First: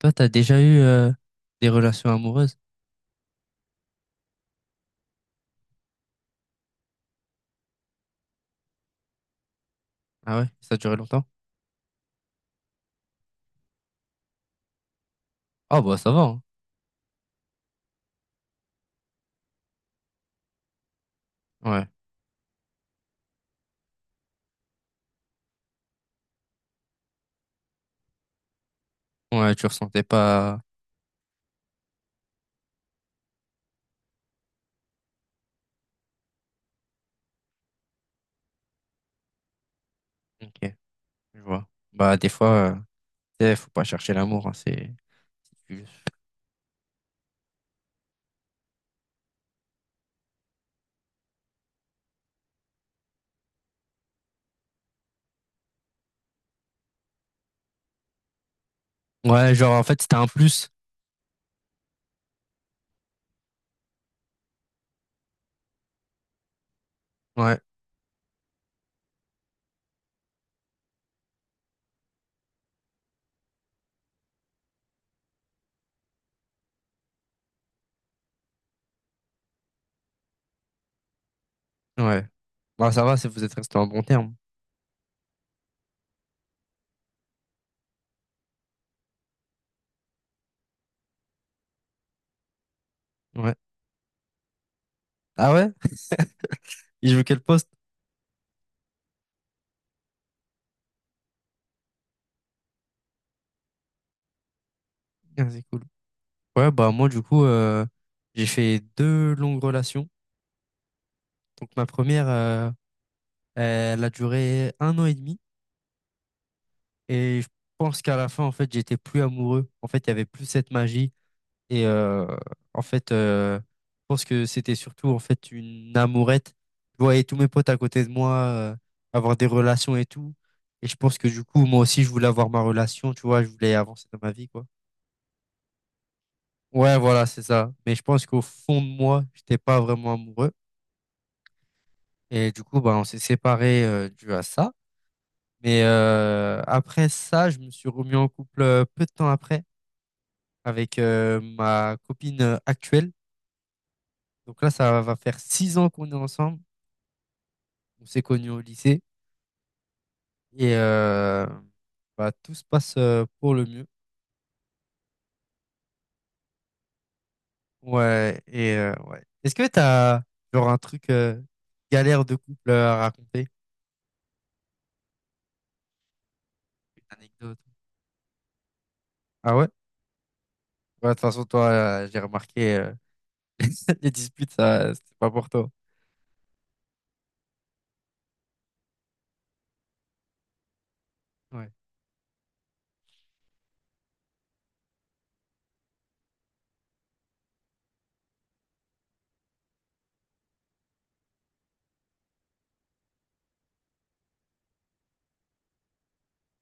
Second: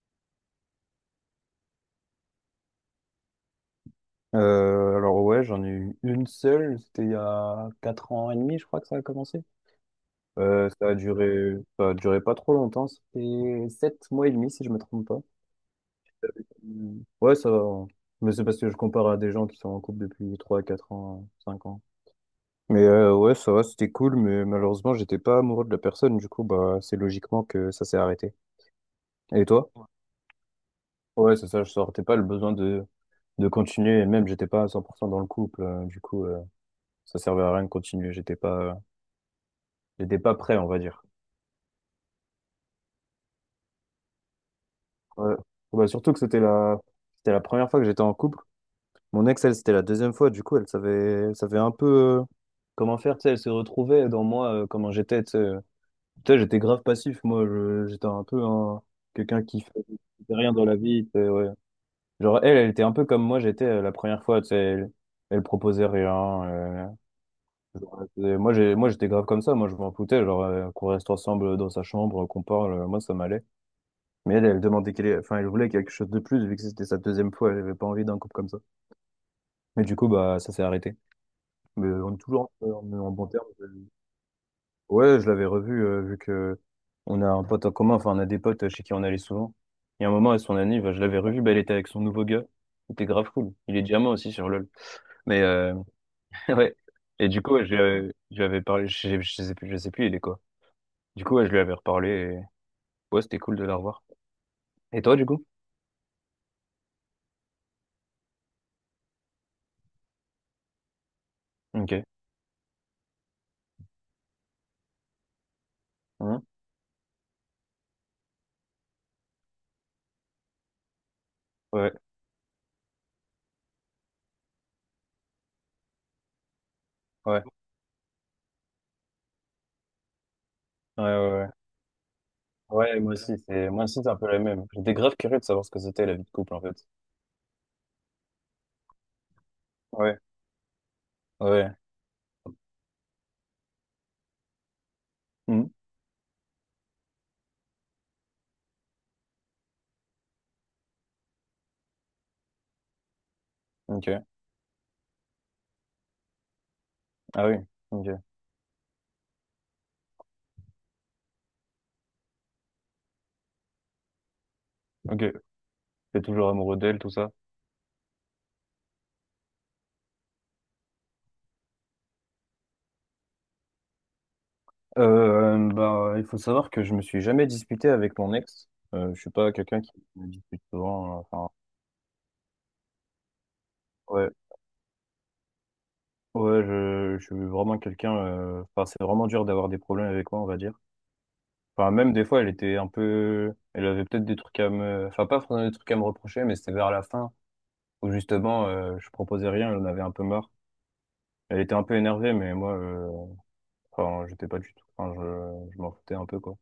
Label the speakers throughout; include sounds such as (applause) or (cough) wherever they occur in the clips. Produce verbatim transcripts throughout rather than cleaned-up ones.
Speaker 1: Toi, t'as déjà eu euh, des relations amoureuses?
Speaker 2: Euh, alors ouais, j'en ai eu une seule, c'était il y a quatre ans et demi, je crois que ça a commencé.
Speaker 1: Ah ouais?
Speaker 2: Euh,
Speaker 1: Ça a
Speaker 2: ça a
Speaker 1: duré longtemps?
Speaker 2: duré, ça a duré pas trop longtemps, c'était sept mois et demi si je me trompe pas.
Speaker 1: Ah bah ça va, hein.
Speaker 2: Euh, Ouais, ça va, hein. Mais c'est parce que je compare à des gens qui sont en couple depuis trois quatre ans, cinq ans.
Speaker 1: Ouais.
Speaker 2: Mais euh, ouais, ça va, c'était cool, mais malheureusement, j'étais pas amoureux de la personne, du coup, bah, c'est logiquement que ça s'est arrêté. Et
Speaker 1: Ouais, tu
Speaker 2: toi?
Speaker 1: ressentais pas.
Speaker 2: Ouais, c'est ça, je sortais pas le besoin de, de continuer, et même j'étais pas à cent pour cent dans le couple, euh, du coup, euh, ça servait à rien de continuer, j'étais pas, euh, j'étais pas prêt, on
Speaker 1: Ok,
Speaker 2: va dire.
Speaker 1: je vois. Bah des fois, euh, tu sais, faut pas chercher l'amour, hein, c'est.
Speaker 2: Ouais. Bah, surtout que c'était la... c'était la première fois que j'étais en couple. Mon ex, elle, c'était la deuxième fois. Du coup, elle savait, elle savait un peu euh, comment faire. Tu sais, elle se retrouvait dans moi, euh, comment j'étais. Tu sais, euh, Tu sais, j'étais grave passif. Moi, Je- j'étais un peu un- quelqu'un
Speaker 1: Ouais,
Speaker 2: qui
Speaker 1: genre en fait c'était un
Speaker 2: faisait rien dans
Speaker 1: plus.
Speaker 2: la vie, tu sais, ouais. Genre, elle, elle était un peu comme moi, j'étais euh, la première fois. Tu sais, elle... elle proposait rien. Euh,
Speaker 1: Ouais,
Speaker 2: genre, elle faisait- Moi, j'ai... moi, j'étais grave comme ça. Moi, je m'en foutais. Genre, euh, qu'on reste ensemble dans sa chambre, qu'on parle. euh, Moi, ça m'allait. Mais elle, elle demandait qu'elle, enfin, elle voulait quelque chose de plus, vu que c'était sa deuxième fois, elle avait pas envie d'un couple comme ça. Mais du coup, bah, ça s'est arrêté. Mais on est
Speaker 1: ouais.
Speaker 2: toujours en, en-
Speaker 1: Bah ça
Speaker 2: en
Speaker 1: va,
Speaker 2: bon
Speaker 1: si vous
Speaker 2: terme.
Speaker 1: êtes restés en bon terme.
Speaker 2: Ouais, je l'avais revue, euh, vu que on a un pote en commun, enfin, on a des potes chez qui on allait souvent. Il y a un moment, à son anniv, je l'avais revue, bah, elle était avec son nouveau gars. C'était grave cool.
Speaker 1: Ouais.
Speaker 2: Il est diamant aussi sur LoL. Mais,
Speaker 1: Ah ouais?
Speaker 2: euh, (laughs) ouais.
Speaker 1: (laughs) Il joue
Speaker 2: Et
Speaker 1: quel
Speaker 2: du coup, ouais,
Speaker 1: poste?
Speaker 2: je, lui avais je lui avais parlé, je, sais je sais plus, je sais plus, il est quoi. Du coup, ouais, je lui avais reparlé et, ouais, c'était cool de la revoir. Et toi, du coup?
Speaker 1: Ah, c'est cool. Ouais, bah moi du coup, euh, j'ai fait deux longues relations. Donc ma
Speaker 2: Ok.
Speaker 1: première, euh, elle a duré un an et demi.
Speaker 2: Hein.
Speaker 1: Et je pense qu'à la fin, en fait, j'étais plus amoureux. En fait, il y avait plus cette magie. Et
Speaker 2: Ouais,
Speaker 1: euh, en fait, euh, je pense que c'était surtout en fait une amourette. Je voyais tous
Speaker 2: ouais,
Speaker 1: mes potes à côté de moi euh, avoir des relations et tout. Et je
Speaker 2: ouais,
Speaker 1: pense que
Speaker 2: ouais,
Speaker 1: du
Speaker 2: ouais.
Speaker 1: coup, moi aussi, je voulais avoir ma
Speaker 2: Ouais, moi
Speaker 1: relation. Tu
Speaker 2: aussi,
Speaker 1: vois, je
Speaker 2: c'est
Speaker 1: voulais
Speaker 2: moi aussi,
Speaker 1: avancer
Speaker 2: c'est un
Speaker 1: dans
Speaker 2: peu
Speaker 1: ma
Speaker 2: la
Speaker 1: vie,
Speaker 2: même.
Speaker 1: quoi.
Speaker 2: J'étais grave curieux de savoir ce que c'était la vie de couple en fait.
Speaker 1: Ouais, voilà, c'est ça. Mais je pense qu'au fond de moi, j'étais pas vraiment
Speaker 2: Ouais,
Speaker 1: amoureux.
Speaker 2: ouais.
Speaker 1: Et du coup, bah, on s'est séparés euh, dû à ça.
Speaker 2: Mhm.
Speaker 1: Mais euh, après ça, je me suis remis en couple euh, peu de temps après avec euh, ma copine euh, actuelle.
Speaker 2: Ok.
Speaker 1: Donc là, ça va faire six ans qu'on est ensemble.
Speaker 2: Ah oui.
Speaker 1: On
Speaker 2: Ok.
Speaker 1: s'est connus au lycée et euh, bah, tout se passe euh, pour le mieux.
Speaker 2: Ok. T'es toujours amoureux d'elle, tout ça?
Speaker 1: Ouais, et euh, ouais. Est-ce que t'as genre un truc euh, galère de couple euh, à raconter?
Speaker 2: Euh, bah, il faut savoir que je me
Speaker 1: Une
Speaker 2: suis jamais
Speaker 1: anecdote.
Speaker 2: disputé avec mon ex. Euh, je suis pas
Speaker 1: Ah ouais?
Speaker 2: quelqu'un qui me dispute
Speaker 1: Ouais, de
Speaker 2: souvent.
Speaker 1: toute
Speaker 2: euh,
Speaker 1: façon,
Speaker 2: Enfin,
Speaker 1: toi, euh, j'ai remarqué euh, (laughs) les
Speaker 2: ouais,
Speaker 1: disputes, ça, c'était pas pour toi.
Speaker 2: ouais, je, je suis vraiment quelqu'un. euh, Enfin, c'est vraiment dur d'avoir des problèmes avec moi, on va dire.
Speaker 1: Ouais,
Speaker 2: Enfin, même des fois, elle était un peu. Elle avait peut-être des trucs à me. Enfin, pas forcément des trucs à me reprocher, mais c'était vers la fin où justement, euh, je proposais rien, elle en avait un peu marre. Elle était un peu énervée, mais moi, euh, enfin, j'étais pas du tout. Enfin, je, je m'en foutais un peu, quoi.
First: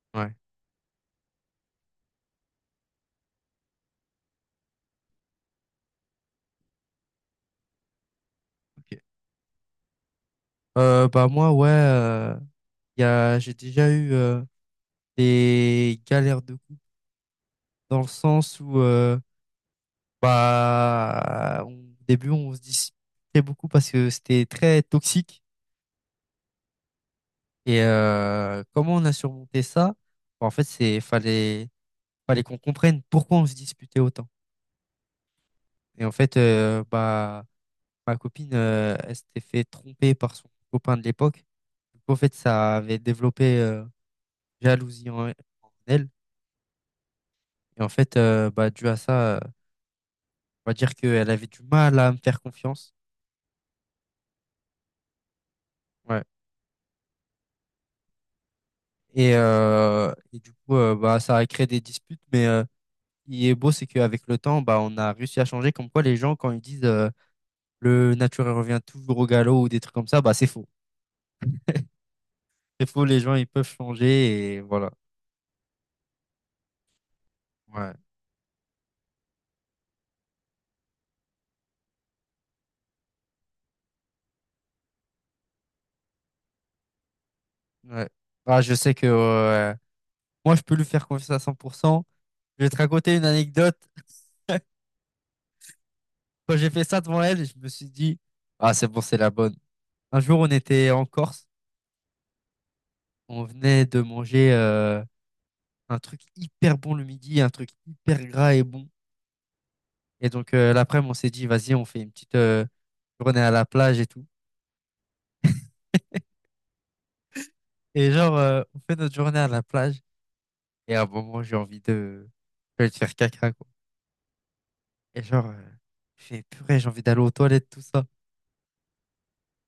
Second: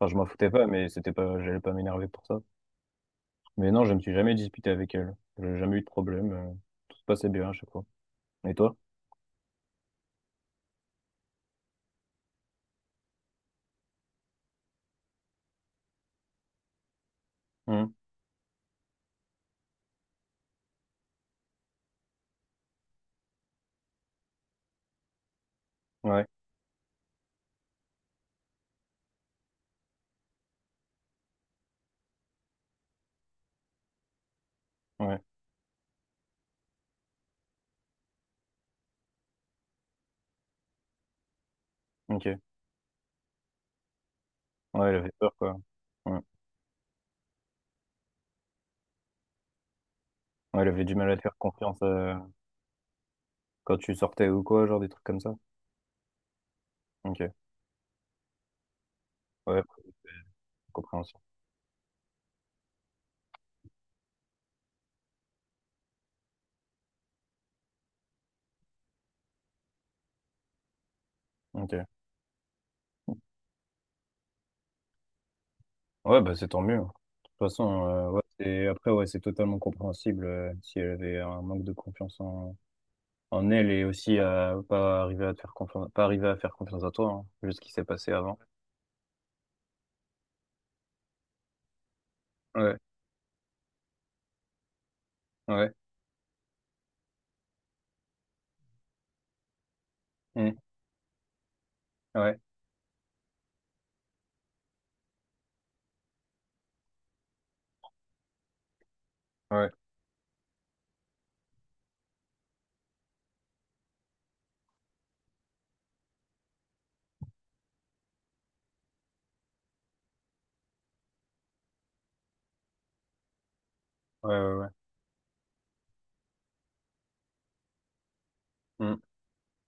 Speaker 2: Enfin, je m'en
Speaker 1: ouais,
Speaker 2: foutais pas, mais c'était pas, j'allais pas m'énerver pour ça. Mais non, je me suis jamais disputé avec elle. J'ai jamais eu de problème. euh, Tout se passait bien à chaque fois. Et toi?
Speaker 1: ok. Euh, bah moi, ouais, euh, y a, j'ai déjà eu euh, des galères de couple.
Speaker 2: Hum,
Speaker 1: Dans le sens où euh, bah on- au début on se disputait beaucoup parce que c'était très toxique
Speaker 2: Ouais,
Speaker 1: et euh, comment on a surmonté ça? Bah, en fait c'est fallait fallait qu'on comprenne pourquoi on se disputait autant
Speaker 2: ouais,
Speaker 1: et en fait euh, bah ma copine euh, elle s'était fait tromper par son copain de l'époque du coup en
Speaker 2: ok.
Speaker 1: fait ça avait développé euh,
Speaker 2: Ouais, elle
Speaker 1: jalousie
Speaker 2: avait
Speaker 1: en, en
Speaker 2: peur, quoi.
Speaker 1: elle
Speaker 2: Ouais.
Speaker 1: et en fait euh, bah dû à ça euh,
Speaker 2: Ouais, elle
Speaker 1: on va
Speaker 2: avait
Speaker 1: dire
Speaker 2: du mal à te
Speaker 1: qu'elle
Speaker 2: faire
Speaker 1: avait du
Speaker 2: confiance,
Speaker 1: mal à
Speaker 2: euh,
Speaker 1: me faire confiance.
Speaker 2: quand tu sortais ou quoi, genre des trucs comme ça.
Speaker 1: Ouais.
Speaker 2: Ok.
Speaker 1: Et,
Speaker 2: Ouais,
Speaker 1: euh, et du coup, euh, bah,
Speaker 2: compréhension.
Speaker 1: ça a créé des disputes, mais euh, il est beau, c'est qu'avec le temps, bah, on a réussi à changer. Comme quoi, les gens, quand ils disent euh, le naturel revient toujours au galop ou des trucs comme ça, bah, c'est faux.
Speaker 2: Ok.
Speaker 1: C'est faux, les gens, ils peuvent changer et voilà.
Speaker 2: Ouais, bah c'est tant mieux, hein. De toute façon,
Speaker 1: Ouais.
Speaker 2: euh, ouais, c'est- après, ouais, c'est totalement compréhensible, euh, si elle avait un manque de confiance en En elle est aussi, euh, pas arrivé à te faire confiance, pas arrivé à faire confiance à toi, hein, vu ce qui s'est
Speaker 1: Ouais.
Speaker 2: passé avant.
Speaker 1: Bah, je sais que euh, moi, je peux lui faire confiance à cent pour cent. Je vais te
Speaker 2: Ouais,
Speaker 1: raconter une anecdote.
Speaker 2: ouais,
Speaker 1: (laughs) Quand j'ai fait ça devant elle, je me suis dit, ah, c'est bon, c'est la bonne. Un jour, on
Speaker 2: mm,
Speaker 1: était en Corse,
Speaker 2: ouais,
Speaker 1: on venait de manger euh, un truc hyper bon le midi, un truc hyper gras et bon.
Speaker 2: ouais,
Speaker 1: Et donc, euh, l'après-midi, on s'est dit, vas-y, on fait une petite euh, journée à la plage et tout. Et genre, euh, on fait notre journée à la plage. Et à un moment, j'ai envie de, de faire caca, quoi.
Speaker 2: ouais, ouais, ouais,
Speaker 1: Et genre, euh, je fais, purée, j'ai envie d'aller aux toilettes, tout ça.
Speaker 2: mm,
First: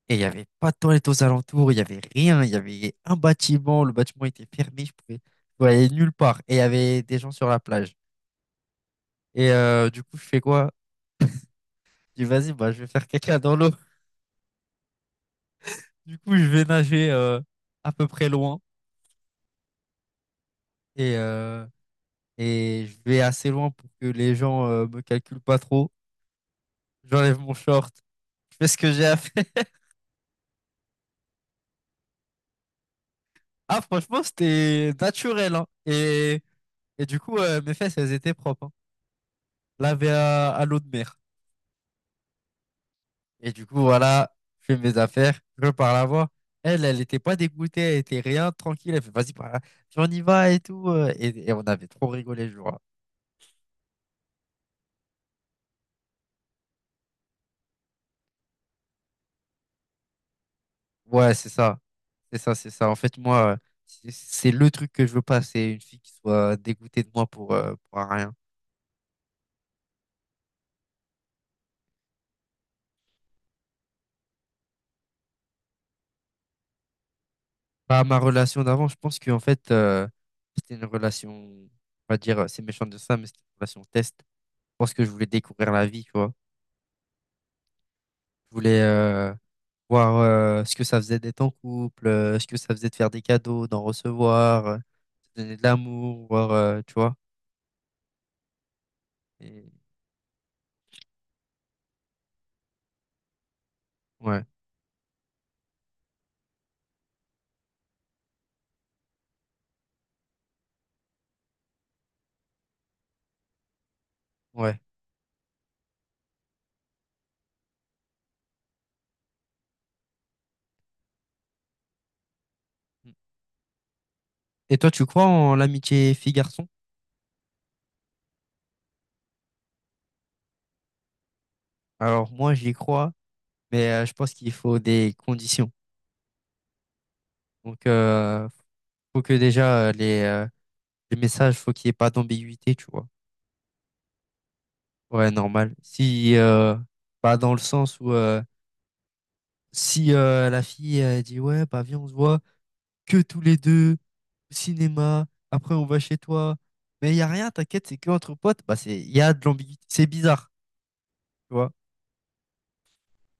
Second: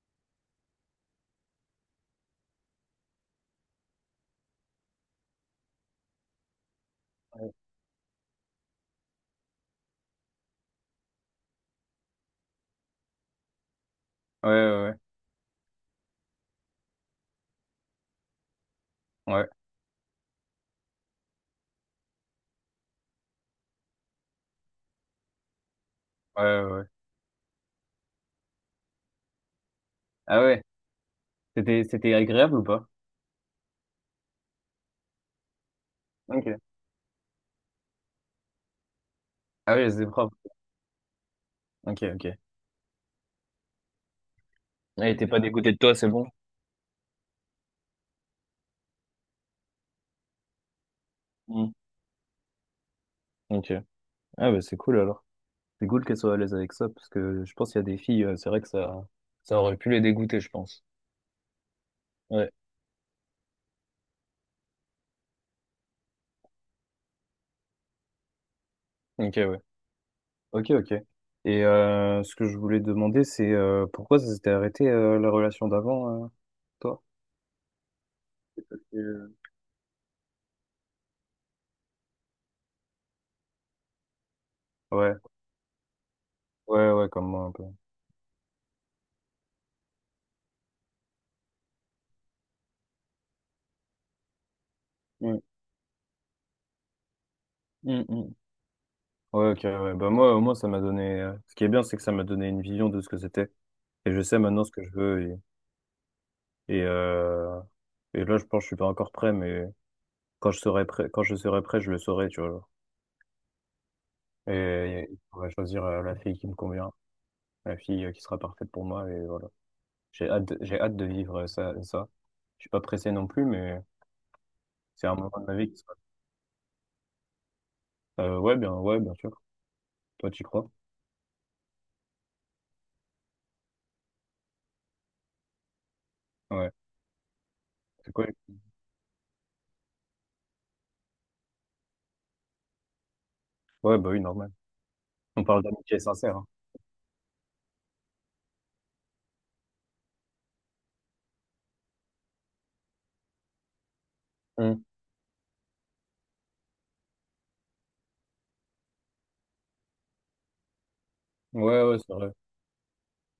Speaker 1: Et il n'y avait pas de toilettes aux alentours, il n'y avait rien. Il y avait un bâtiment, le bâtiment était fermé, je pouvais, je pouvais aller nulle part. Et il y avait des gens sur
Speaker 2: ouais,
Speaker 1: la plage. Et euh, du coup, je fais quoi? Je dis, vas-y, bah, je vais faire caca dans l'eau.
Speaker 2: ouais, ouais,
Speaker 1: Du coup, je vais nager euh, à peu près loin.
Speaker 2: ouais,
Speaker 1: Et, euh, et je vais assez loin pour que les gens euh, me calculent pas trop.
Speaker 2: ouais, ouais, ouais.
Speaker 1: J'enlève mon short, je fais ce que j'ai à faire. (laughs)
Speaker 2: Ah ouais, c'était, c'était agréable ou pas?
Speaker 1: Ah, franchement, c'était naturel, hein. Et,
Speaker 2: Ok.
Speaker 1: et du coup, euh, mes fesses, elles étaient propres, hein.
Speaker 2: Ah oui, c'est
Speaker 1: Lavées
Speaker 2: propre.
Speaker 1: à, à l'eau de mer.
Speaker 2: Ok, ok.
Speaker 1: Et du coup, voilà, je fais mes
Speaker 2: Elle était
Speaker 1: affaires,
Speaker 2: pas
Speaker 1: je
Speaker 2: dégoûtée de
Speaker 1: pars
Speaker 2: toi,
Speaker 1: la
Speaker 2: c'est bon?
Speaker 1: voir. Elle, elle était pas dégoûtée, elle était rien, tranquille. Elle fait, vas-y, par là, on y va et tout. euh, Et, et on
Speaker 2: Mm.
Speaker 1: avait trop rigolé le jour-là.
Speaker 2: Ok. Ah bah c'est cool alors. C'est cool qu'elle soit à l'aise avec ça, parce que je pense qu'il y a des filles, euh, c'est vrai que ça, ça aurait pu les dégoûter, je pense.
Speaker 1: Ouais, c'est ça. C'est
Speaker 2: Ouais.
Speaker 1: ça, c'est ça. En fait, moi, euh, c'est c'est le truc que je veux pas. C'est une fille qui soit dégoûtée de moi pour, euh, pour un rien.
Speaker 2: Ok, ouais. Ok, ok. Et euh, ce que je voulais demander, c'est euh, pourquoi ça s'était arrêté, euh, la relation d'avant, euh, toi?
Speaker 1: Bah, ma relation d'avant, je pense
Speaker 2: Euh,
Speaker 1: qu'en fait, euh, c'était une relation, on va dire, euh, c'est méchant de ça, mais c'était une relation test. Je pense que je
Speaker 2: Ouais,
Speaker 1: voulais découvrir la vie, tu vois.
Speaker 2: ouais, ouais, comme moi un peu,
Speaker 1: Je voulais euh, voir euh, ce que ça faisait d'être en couple, euh, ce que ça faisait de faire des cadeaux, d'en recevoir, euh, de
Speaker 2: ouais.
Speaker 1: donner de l'amour, voir, euh, tu vois.
Speaker 2: Mm, mm. Ouais, ok,
Speaker 1: Et,
Speaker 2: ouais. Bah moi, au moins, ça m'a donné. euh, Ce qui est bien, c'est que ça m'a donné une vision de ce que c'était. Et je sais
Speaker 1: ouais,
Speaker 2: maintenant ce que je veux. Et, et, euh, et là, je pense que je suis pas encore prêt, mais quand je serai prêt, quand je serai prêt, je le saurai, tu vois, genre. Et,
Speaker 1: ouais.
Speaker 2: et je pourrai choisir euh, la fille qui me convient, la fille, euh, qui sera parfaite pour moi. Et voilà. J'ai hâte de, j'ai hâte de vivre ça, ça. Je suis pas pressé non plus, mais
Speaker 1: Et toi, tu
Speaker 2: c'est un
Speaker 1: crois
Speaker 2: moment de
Speaker 1: en
Speaker 2: ma vie qui se
Speaker 1: l'amitié fille-garçon?
Speaker 2: Euh, ouais, bien, ouais, bien sûr. Toi, tu crois?
Speaker 1: Alors, moi, j'y crois, mais euh, je pense qu'il faut des conditions.
Speaker 2: Ouais.
Speaker 1: Donc,
Speaker 2: C'est quoi?
Speaker 1: euh, faut que déjà, euh, les, euh, les messages, faut qu'il n'y ait pas d'ambiguïté, tu vois.
Speaker 2: Ouais, bah oui, normal.
Speaker 1: Ouais,
Speaker 2: On parle
Speaker 1: normal.
Speaker 2: d'amitié
Speaker 1: Si,
Speaker 2: sincère, hein.
Speaker 1: euh, bah, dans le sens où euh, si euh, la fille elle dit ouais, bah viens, on se voit que tous les deux au
Speaker 2: Hum.
Speaker 1: cinéma, après on va chez toi, mais il y a rien, t'inquiète, c'est que entre potes, bah c'est il y a de l'ambiguïté, c'est bizarre, tu vois.
Speaker 2: Ouais, ouais, c'est vrai.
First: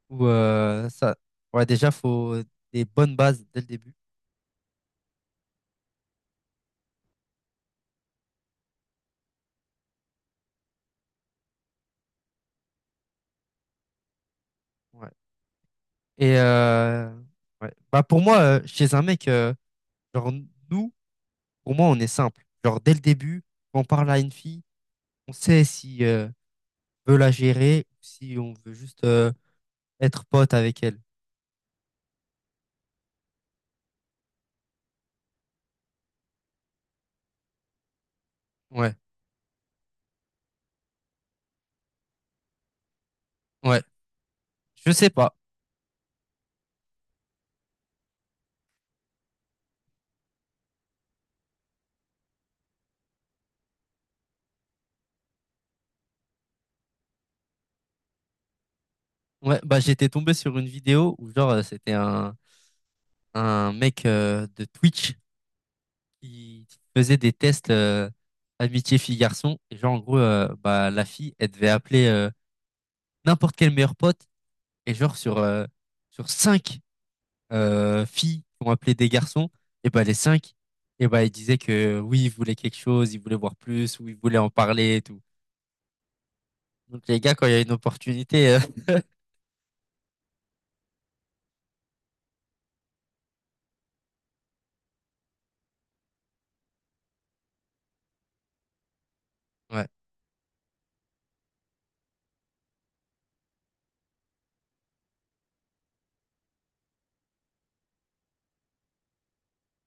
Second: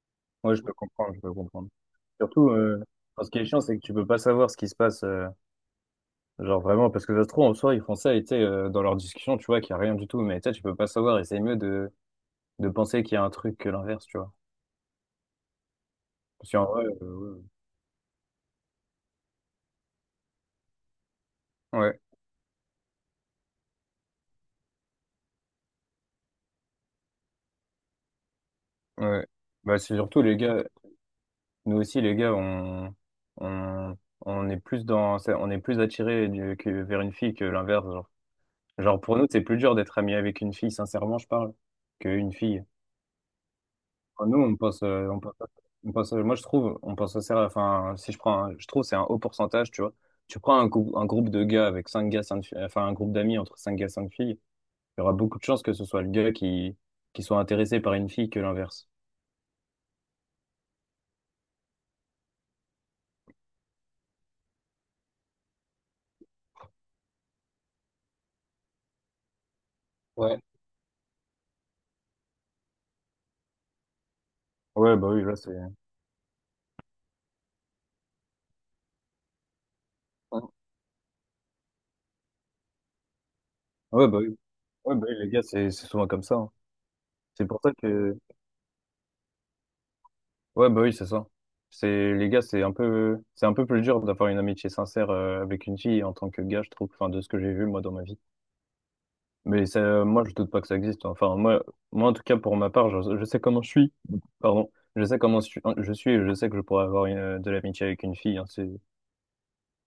Speaker 1: Ou
Speaker 2: Ouais, je peux
Speaker 1: euh,
Speaker 2: comprendre,
Speaker 1: ça,
Speaker 2: je peux
Speaker 1: ouais,
Speaker 2: comprendre.
Speaker 1: déjà faut
Speaker 2: Surtout, euh,
Speaker 1: des bonnes
Speaker 2: ce qui
Speaker 1: bases
Speaker 2: est
Speaker 1: dès
Speaker 2: chiant,
Speaker 1: le
Speaker 2: c'est que
Speaker 1: début.
Speaker 2: tu peux pas savoir ce qui se passe, euh, genre vraiment, parce que ça se trouve, en soi, ils font ça, et tu sais, euh, dans leur discussion, tu vois qu'il y a rien du tout, mais tu sais, tu peux pas savoir, et c'est mieux de, de penser qu'il y a un truc que l'inverse, tu vois.
Speaker 1: Ouais. Et
Speaker 2: Parce qu'en vrai,
Speaker 1: euh,
Speaker 2: euh,
Speaker 1: ouais. Bah pour moi, euh, chez un mec, euh, genre nous, pour moi, on
Speaker 2: ouais,
Speaker 1: est simple. Genre dès le début, quand on parle à une fille, on sait si euh, veut la gérer ou si on veut juste
Speaker 2: ouais, ouais.
Speaker 1: euh,
Speaker 2: Bah, c'est surtout
Speaker 1: être
Speaker 2: les
Speaker 1: pote
Speaker 2: gars.
Speaker 1: avec elle.
Speaker 2: Nous aussi, les gars, on, on, on est plus dans, ça- on est plus attiré du- que vers une fille que l'inverse. Genre.
Speaker 1: Ouais,
Speaker 2: Genre, pour nous, c'est plus dur d'être ami avec une fille, sincèrement, je parle, qu'une fille.
Speaker 1: ouais.
Speaker 2: Enfin, nous, on pense,
Speaker 1: Je
Speaker 2: euh,
Speaker 1: sais
Speaker 2: on pense,
Speaker 1: pas.
Speaker 2: on pense- moi, je trouve, on pense sincère, enfin, si je prends, un- je trouve, c'est un haut pourcentage, tu vois. Tu prends un, groupe- un groupe de gars avec cinq gars, cinq filles, enfin, un groupe d'amis entre cinq gars, cinq filles, il y aura beaucoup de chances que ce soit le gars qui, qui soit intéressé par une fille que l'inverse.
Speaker 1: Ouais, bah j'étais tombé sur une vidéo où genre euh, c'était un, un mec euh, de Twitch qui faisait des tests euh, amitié fille-garçon. Et genre en gros,
Speaker 2: Ouais.
Speaker 1: euh, bah la fille, elle devait appeler euh, n'importe quel meilleur pote. Et
Speaker 2: Ouais, bah
Speaker 1: genre
Speaker 2: oui, là,
Speaker 1: sur,
Speaker 2: c'est.
Speaker 1: euh, sur cinq euh, filles qui ont appelé des garçons, et bah les cinq, et bah ils disaient que oui, ils voulaient quelque chose, ils voulaient voir plus,
Speaker 2: Ouais,
Speaker 1: ou ils
Speaker 2: bah oui.
Speaker 1: voulaient en
Speaker 2: Ouais,
Speaker 1: parler et
Speaker 2: bah oui,
Speaker 1: tout.
Speaker 2: les gars, c'est c'est souvent comme ça, hein.
Speaker 1: Donc les gars,
Speaker 2: C'est
Speaker 1: quand il y
Speaker 2: pour
Speaker 1: a une
Speaker 2: ça que,
Speaker 1: opportunité, euh, (laughs)
Speaker 2: ouais, bah oui, c'est ça. C'est les gars, c'est un peu c'est un peu plus dur d'avoir une amitié sincère, euh, avec une fille en tant que gars, je trouve, enfin de ce que j'ai vu moi dans ma vie. Mais
Speaker 1: ouais.
Speaker 2: ça, moi, je doute pas que ça existe, hein. Enfin, moi moi en tout cas, pour ma part, je, je sais comment je suis. Pardon. Je sais comment je suis, hein, je suis, et je sais que je pourrais avoir une, euh, de l'amitié avec une fille, hein. C'est,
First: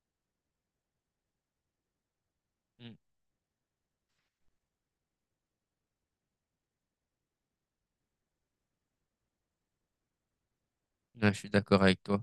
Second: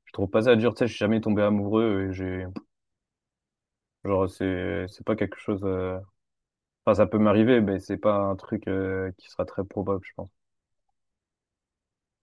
Speaker 2: je trouve pas ça dur, tu sais, je suis jamais tombé amoureux, et j'ai
Speaker 1: Mm.
Speaker 2: genre, c'est c'est pas quelque chose, euh, enfin, ça peut m'arriver, mais c'est pas un truc, euh, qui sera très probable, je pense.
Speaker 1: Ouais, je suis d'accord avec toi.